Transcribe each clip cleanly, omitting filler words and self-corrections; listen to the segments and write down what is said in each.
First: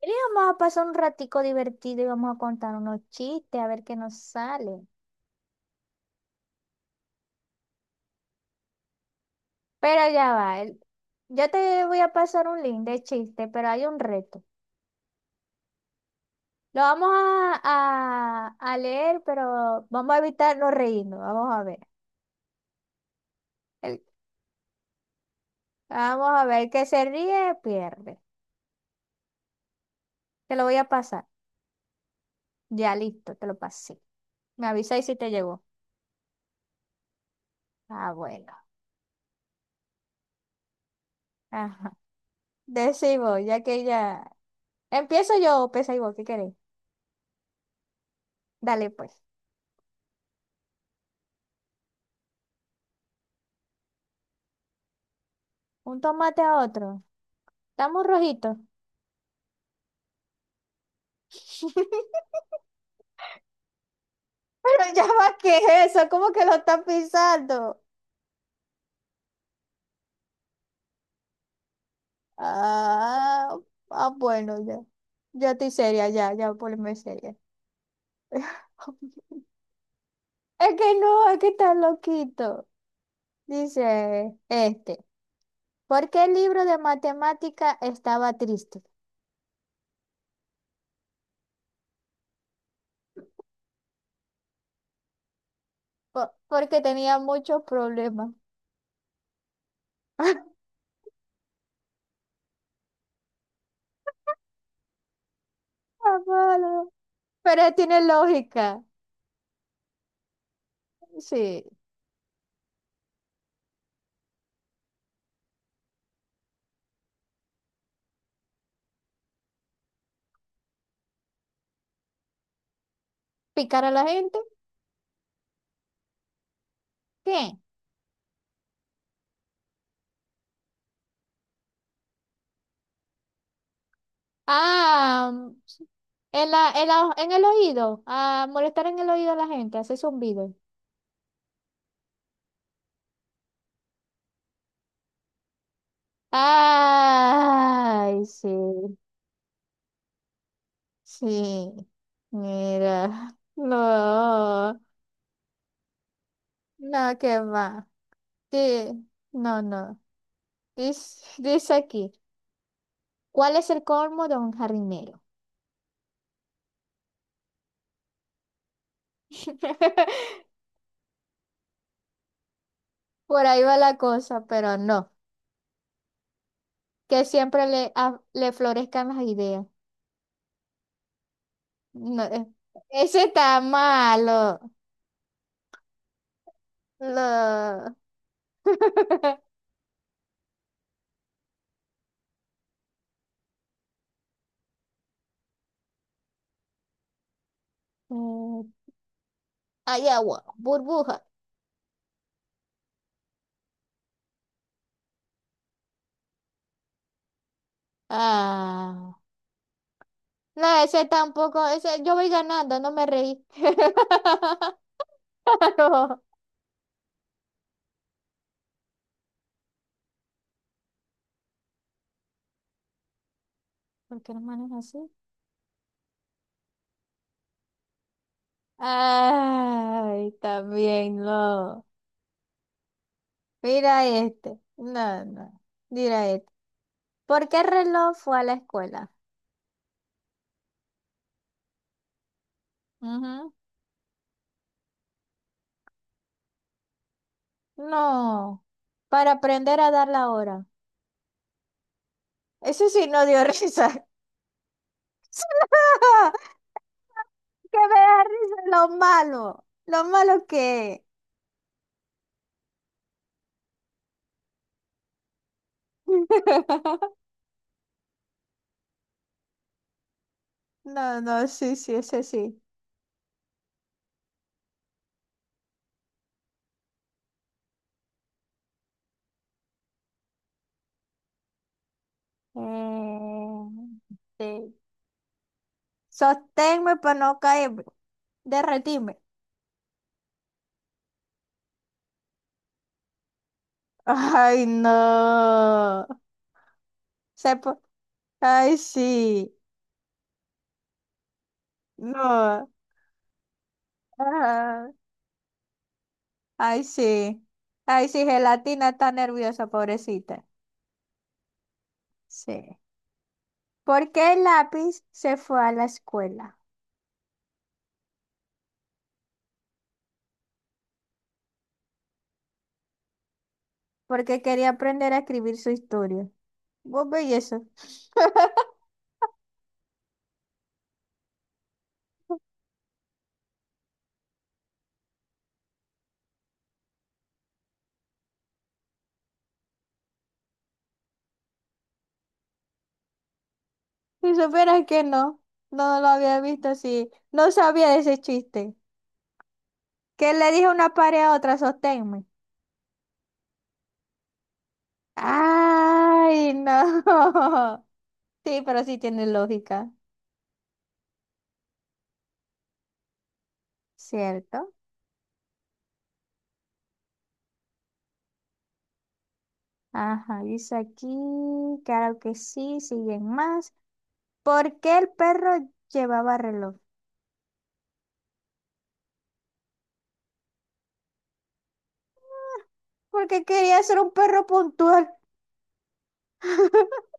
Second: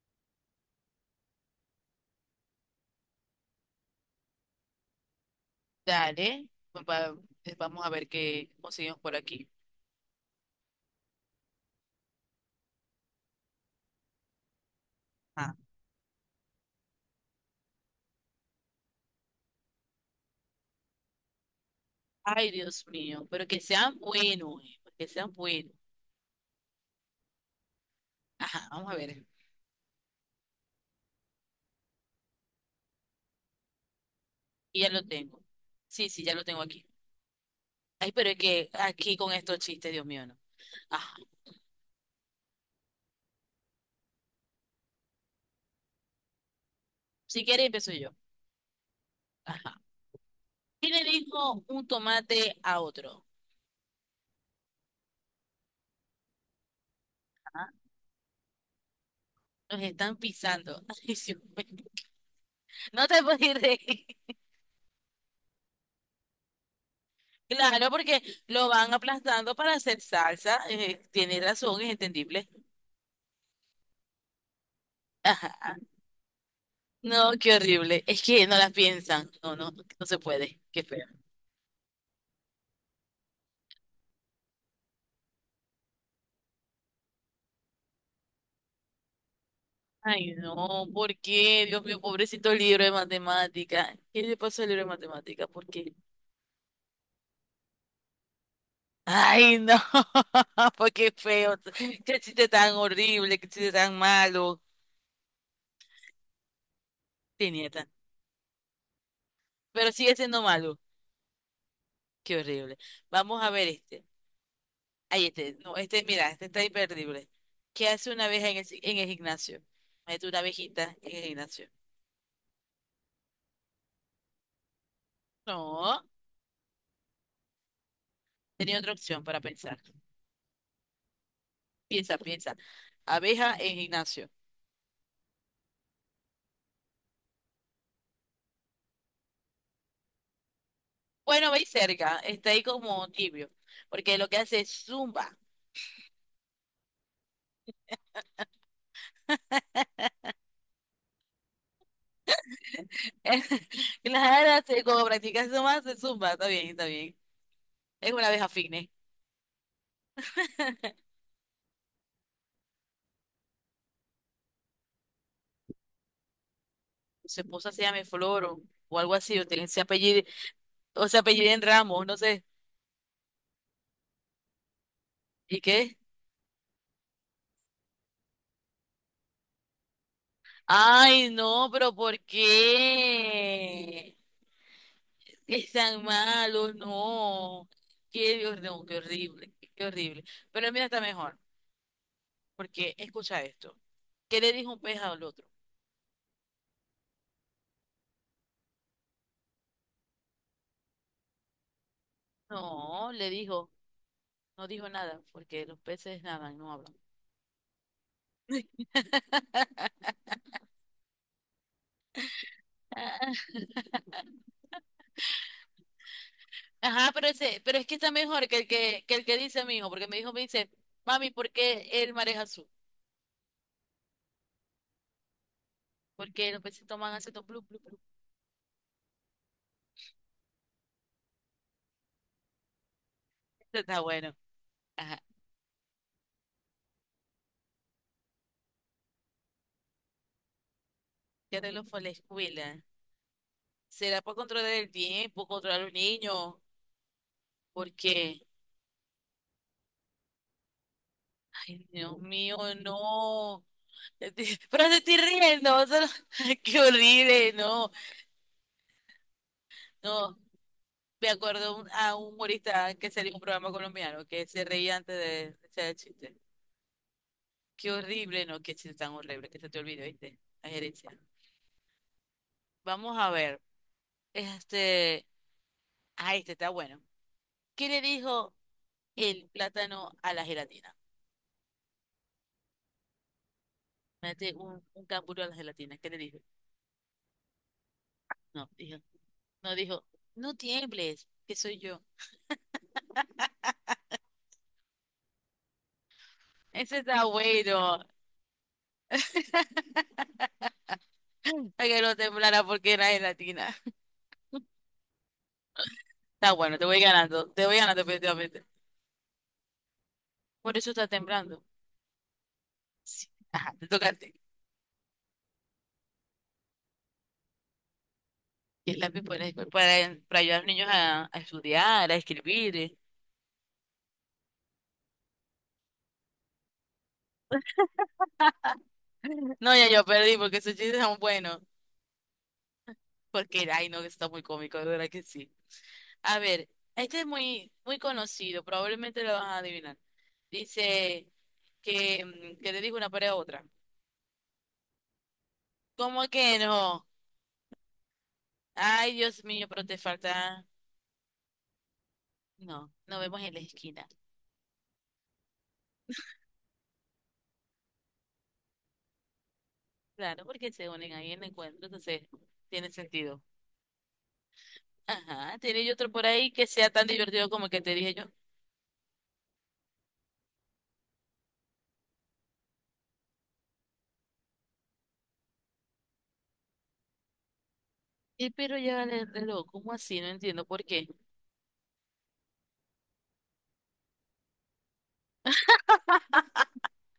Y vamos a pasar un ratico divertido y vamos a contar unos chistes a ver qué nos sale. Dale, pues vamos a ver qué conseguimos por aquí. Pero ya va, yo te voy a pasar un link de chiste, pero hay un reto. Ah, Lo vamos a, leer, pero vamos a evitar no reírnos. Vamos a ver. ay, Dios mío, pero que sean El- buenos, que sean buenos. Vamos a ver, el que se ríe pierde. Ajá, vamos a ver. Te lo voy a pasar. Ya listo, te lo pasé. Me Y ya lo avisáis si te tengo. llegó. Sí, sí, ya lo tengo aquí. Ay, Ah, pero es bueno. que aquí con estos chistes, Dios mío, no. Ajá. Ajá. Decí ya que ya. Empiezo yo, pesa y vos, ¿qué queréis? Si quieres, empiezo yo. Dale pues. Ajá. ¿Qué le dijo un tomate a otro? Un tomate a otro. Ah, Estamos rojitos. nos están pisando. Ay, Dios mío. No te puedes reír. Pero ya va, ¿qué es eso? ¿Cómo que lo está pisando? Claro, porque lo van aplastando para hacer salsa. Tienes razón, es entendible. Ah, ah, bueno, ya. Ya estoy Ajá. seria, ya, ya ponme No, seria. qué horrible. Es que no las piensan. No, no, no se puede. Es Qué que feo. no, es que está loquito. Dice este. ¿Por qué el libro de matemática estaba triste? Ay, no, ¿por qué? Dios mío, pobrecito libro de matemática. ¿Qué le pasó al libro de matemática? ¿Por qué? Porque tenía muchos problemas. Ay, no, pues qué feo. Qué chiste tan horrible, qué chiste tan malo. Ah, malo. Tenía Pero tan. tiene lógica. Pero sigue siendo malo. Sí. Qué horrible. Vamos a ver este. Ahí este. No, este, mira, este está imperdible. ¿Qué hace una abeja en en el gimnasio? Mete una abejita en el gimnasio. ¿Picar a la gente? No, ¿Qué? tenía otra opción para pensar. Piensa, piensa. Abeja en gimnasio. Ah, en la, en el oído, a molestar en el oído a la gente, hace zumbido. Bueno, veis cerca, está ahí como tibio, porque lo que hace es zumba. Ay, sí, sí. Mira, Claro, no, como practica zumba, se zumba, está bien, está bien. no, qué va. Es una abeja fitness. Sí, no, no. Dice, dice aquí, ¿cuál es el colmo de un jardinero? Su esposa se llama Flor o algo así, o tiene ese apellido, o se apellida en Ramos, no sé. Por ahí va la cosa, pero no. ¿Y qué? Que siempre le, le florezcan las ideas. Ay, no, pero ¿por No, ese está qué? malo. Es tan malo, no. No. No, qué horrible, qué horrible. Pero mira, está mejor. Porque, escucha esto, ¿qué le dijo un pez al otro? Mm, Hay agua, burbuja. No, le dijo, no dijo nada, porque los peces nadan, no hablan. Ah, no, ese tampoco, ese, yo voy ganando, no me Ah, reí. Claro. ajá, pero, ese, pero es que está mejor que el que el que dice mi hijo, porque mi hijo me dice, mami, ¿por qué el mar es azul? ¿Por qué las manos así? Porque los peces toman aceto, blu, blu, blu. Ay, también no. Está Mira bueno. este. Ajá, No, no. Mira este. ¿Por qué el reloj fue a la escuela? ya te lo fue a la escuela. Ujú. ¿Será por controlar el tiempo, controlar a los niños? Porque, No. Para aprender a dar la hora. ay, Dios mío, Eso sí no dio no. risa. Estoy- pero te estoy riendo, o sea, qué horrible, Que no. me da risa lo malo. Lo No, malo que es. me acuerdo a un humorista que salió en un programa colombiano que se reía antes de echar el chiste. Qué horrible, no, qué chiste tan horrible, que se te olvide, ¿viste? La gerencia. No, no, sí, sí, ese sí. Vamos a ver. Este, ah, este está bueno. ¿Qué le dijo el plátano a la gelatina? Eh, Mete sí. un canguro a la gelatina. ¿Qué le dijo? Sosténme para no caerme. No, dijo, Derretime. no dijo, no tiembles, que soy yo. Ay, no. Ese está Se po- bueno. Ay, sí. Para que no temblara No. porque era gelatina. Ajá. Está bueno, Ay, sí. Te voy ganando Ay, sí, definitivamente. gelatina está nerviosa, pobrecita. Por eso está temblando. Sí. Sí. Ajá, te ¿Por qué tocaste. el lápiz se fue a la escuela? Y el lápiz para ayudar a los niños a estudiar, a escribir. Porque quería aprender a escribir su historia. Vos veis eso. No, ya yo perdí porque esos chistes son buenos. Porque, ay, no, que está muy cómico, de verdad que sí. A ver, este es muy, muy conocido, probablemente lo vas a adivinar. Dice que, que le dijo una pared a otra. Si supieras que no, no lo ¿Cómo había que visto no? así. No sabía de ese chiste. Ay, Dios mío, pero te ¿Qué le falta. dijo una pared a otra? Sosténme. No, nos vemos en la esquina. Ay, no. Sí, pero sí tiene lógica. Claro, porque se unen ahí en el encuentro, entonces tiene sentido. ¿Cierto? Ajá, tiene otro por ahí que sea tan divertido como el que te dije yo. Ajá, dice aquí, claro que sí, siguen más. ¿Por qué el perro llevaba reloj? Y pero ya vale el reloj, ¿cómo así? No entiendo por qué. Porque quería ser un perro puntual.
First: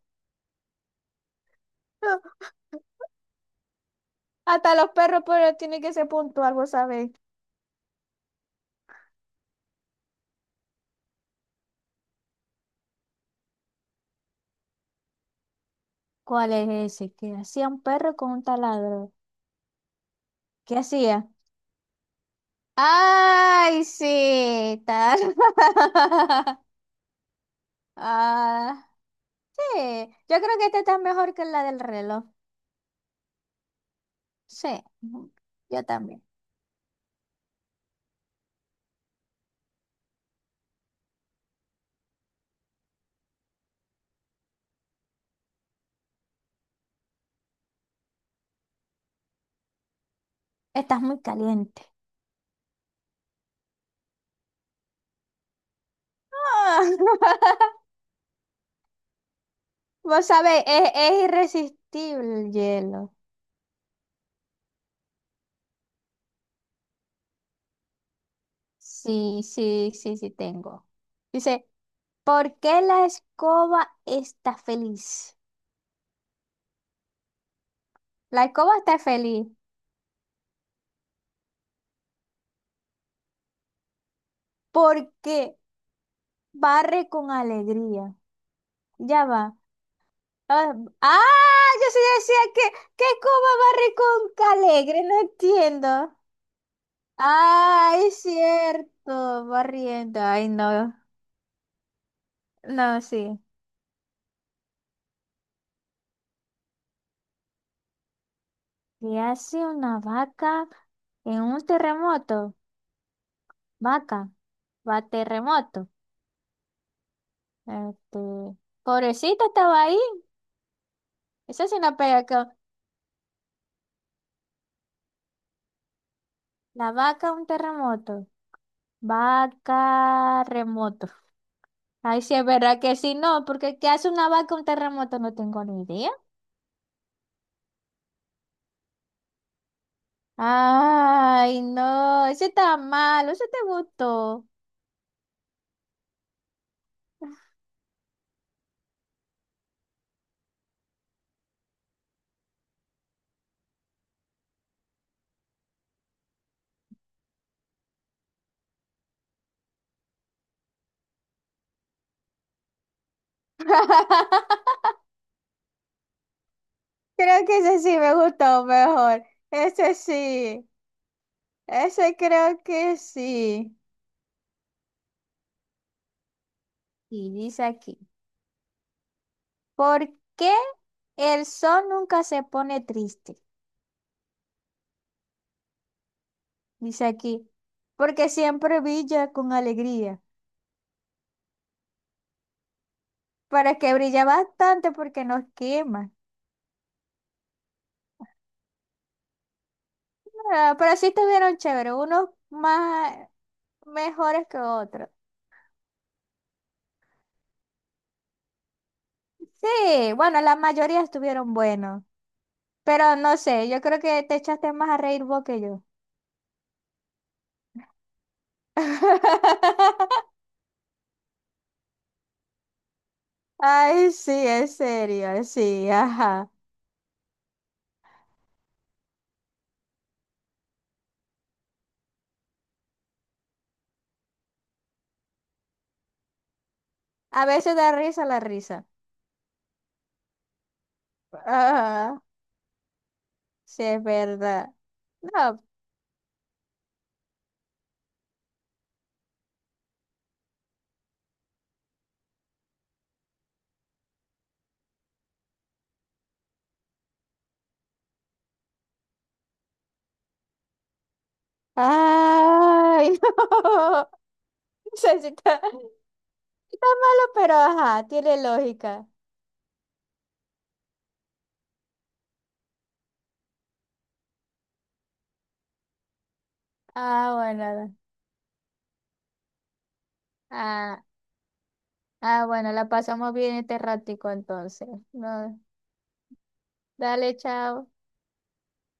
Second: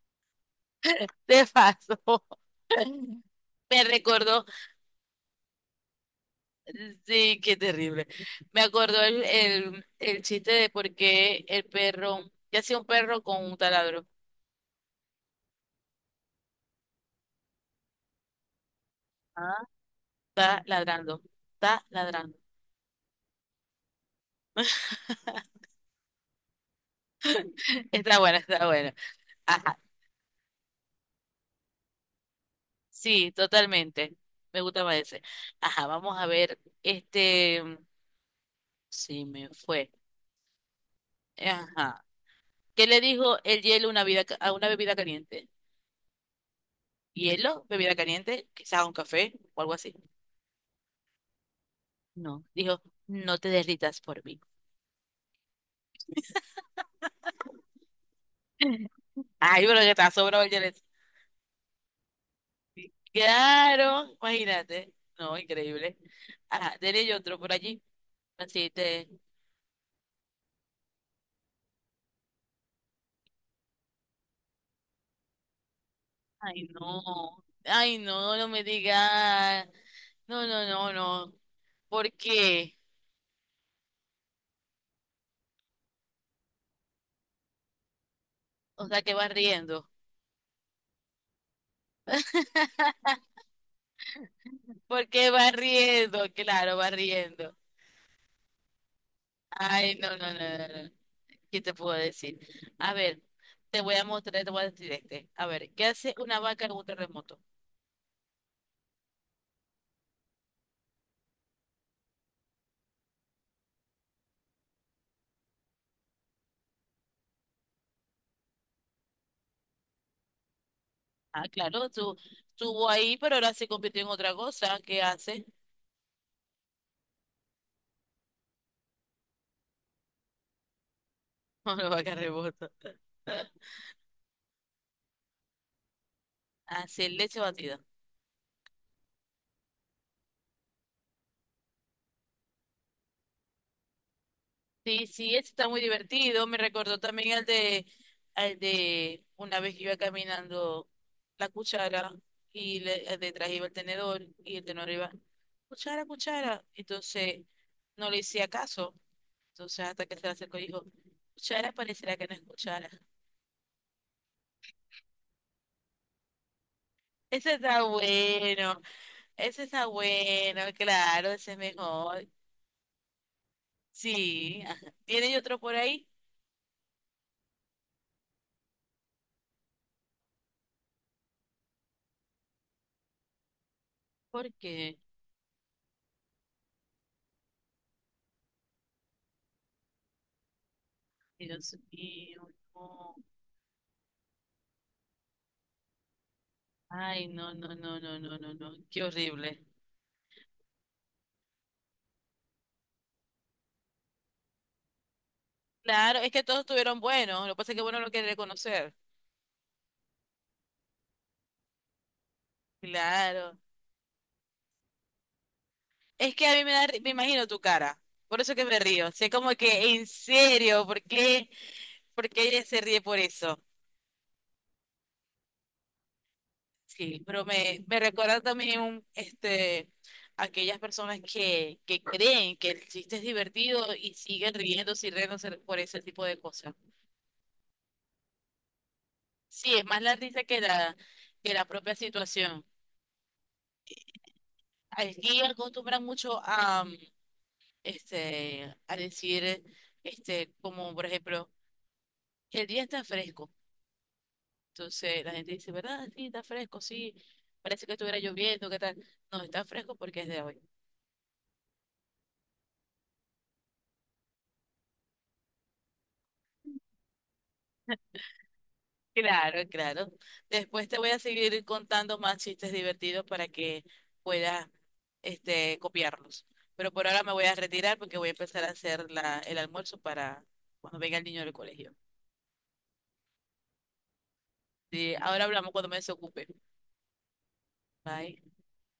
Te pasó. Me recordó, Hasta los perros, pero tiene que ser puntual, vos sabés. sí, qué terrible. Me acordó el chiste de por qué el perro, ¿qué hacía un perro con un taladro? ¿Cuál es ese? ¿Qué hacía un perro con un taladro? Ah. Está ¿Qué ladrando, hacía? está ladrando. Ay, sí, tal. Está bueno, está Ah, bueno. sí, Ajá, yo creo que esta está mejor que la del reloj. sí, totalmente. Me Sí, gustaba ese. yo Ajá, vamos también. a ver. Este, sí, me fue. Ajá. ¿Qué le dijo el hielo a una a una bebida caliente? Hielo, bebida caliente, quizás un café o algo así. Estás muy caliente. No, dijo, no te derritas por mí. Ah, Ay, pero ya está vos sobrado el sabés, hielo. Es irresistible el hielo. Claro, imagínate. No, increíble. Ajá, dele yo otro por allí. Así te... Sí, sí, sí, sí tengo. Dice, ¿por qué la escoba está feliz? Ay, no. Ay, no, La no me escoba está feliz digas. No, no, no, no. ¿Por qué? porque barre con alegría. O sea, que Ya vas va. riendo. Ah, ah, yo sí decía que cómo barre con calegre, ¿Por no qué vas entiendo. riendo? Claro, vas riendo. Ah, es cierto, Ay, no, barriendo. no, no, Ay, no. No. no, ¿Qué te puedo decir? A no, ver, sí. te voy a mostrar, te voy a decir este. A ver, ¿qué hace una vaca en un terremoto? ¿Qué hace una vaca en un terremoto? Vaca, va terremoto. Este, pobrecita estaba ahí. Ah, Eso sí claro, no tú, pega con estuvo ahí, pero ahora se convirtió en otra cosa. ¿Qué hace? la vaca un terremoto. Vaca remoto. Una vaca Ay, sí es rebota. verdad que sí, no, porque ¿qué hace una vaca un terremoto? No tengo ni idea. Hace leche batida. Ay, no, ese está malo, ese te gustó. Sí, sí, ese está muy divertido. Me recordó también al de una vez que iba caminando la cuchara y le, detrás iba el tenedor y el tenedor iba, cuchara, cuchara. Entonces no le hacía caso. Entonces, hasta que se le acercó y dijo, escuchara, pareciera que no escuchara. Creo Ese que ese está sí me gustó bueno, mejor. ese está Ese bueno, sí, claro, ese es ese mejor. creo que sí. Sí, ajá. ¿Tiene otro por ahí? Y dice aquí, ¿por qué el sol nunca se pone triste? ¿Por qué? Dice aquí, porque siempre brilla con alegría. Dios mío, no. Para que brilla bastante porque nos quema. Ay, no, no, no, no, no, no, no, qué horrible. Ah, pero sí estuvieron chéveres, unos más mejores que otros. Claro, es que todos estuvieron buenos, lo que pasa es que bueno lo quiere reconocer. Sí, bueno, la mayoría estuvieron buenos, pero no Claro. sé, yo creo que te echaste más a reír vos que yo. Es que a mí me da, me imagino tu cara, por eso que me río. Sé como que, en serio, ¿por qué? ¿Por qué ella se ríe por eso? Ay, sí, en serio, sí, ajá. Sí, pero me recuerda también un, este, aquellas personas que creen que el chiste es divertido y siguen riéndose y riéndose por ese tipo de cosas. A veces da risa la risa. Sí, es más la risa que la propia Ajá, situación. sí, es verdad. Aquí No. acostumbran mucho a, este, a decir, este, como por ejemplo, el día está fresco. Entonces la gente dice, ¿verdad? Sí, está fresco, sí. Parece que estuviera lloviendo, ¿qué tal? No, está fresco porque es de hoy. Ay, no. No sé si está, está malo, pero ajá, tiene lógica. Claro, claro. Después te voy a seguir contando más chistes divertidos para que puedas este, copiarlos. Pero por ahora me Ah, voy a bueno. retirar porque voy a empezar a hacer la, el almuerzo para cuando Ah, venga el niño del colegio. ah, bueno, la pasamos bien este ratico entonces. Sí, ahora No, hablamos cuando me desocupe. dale, chao. Bye.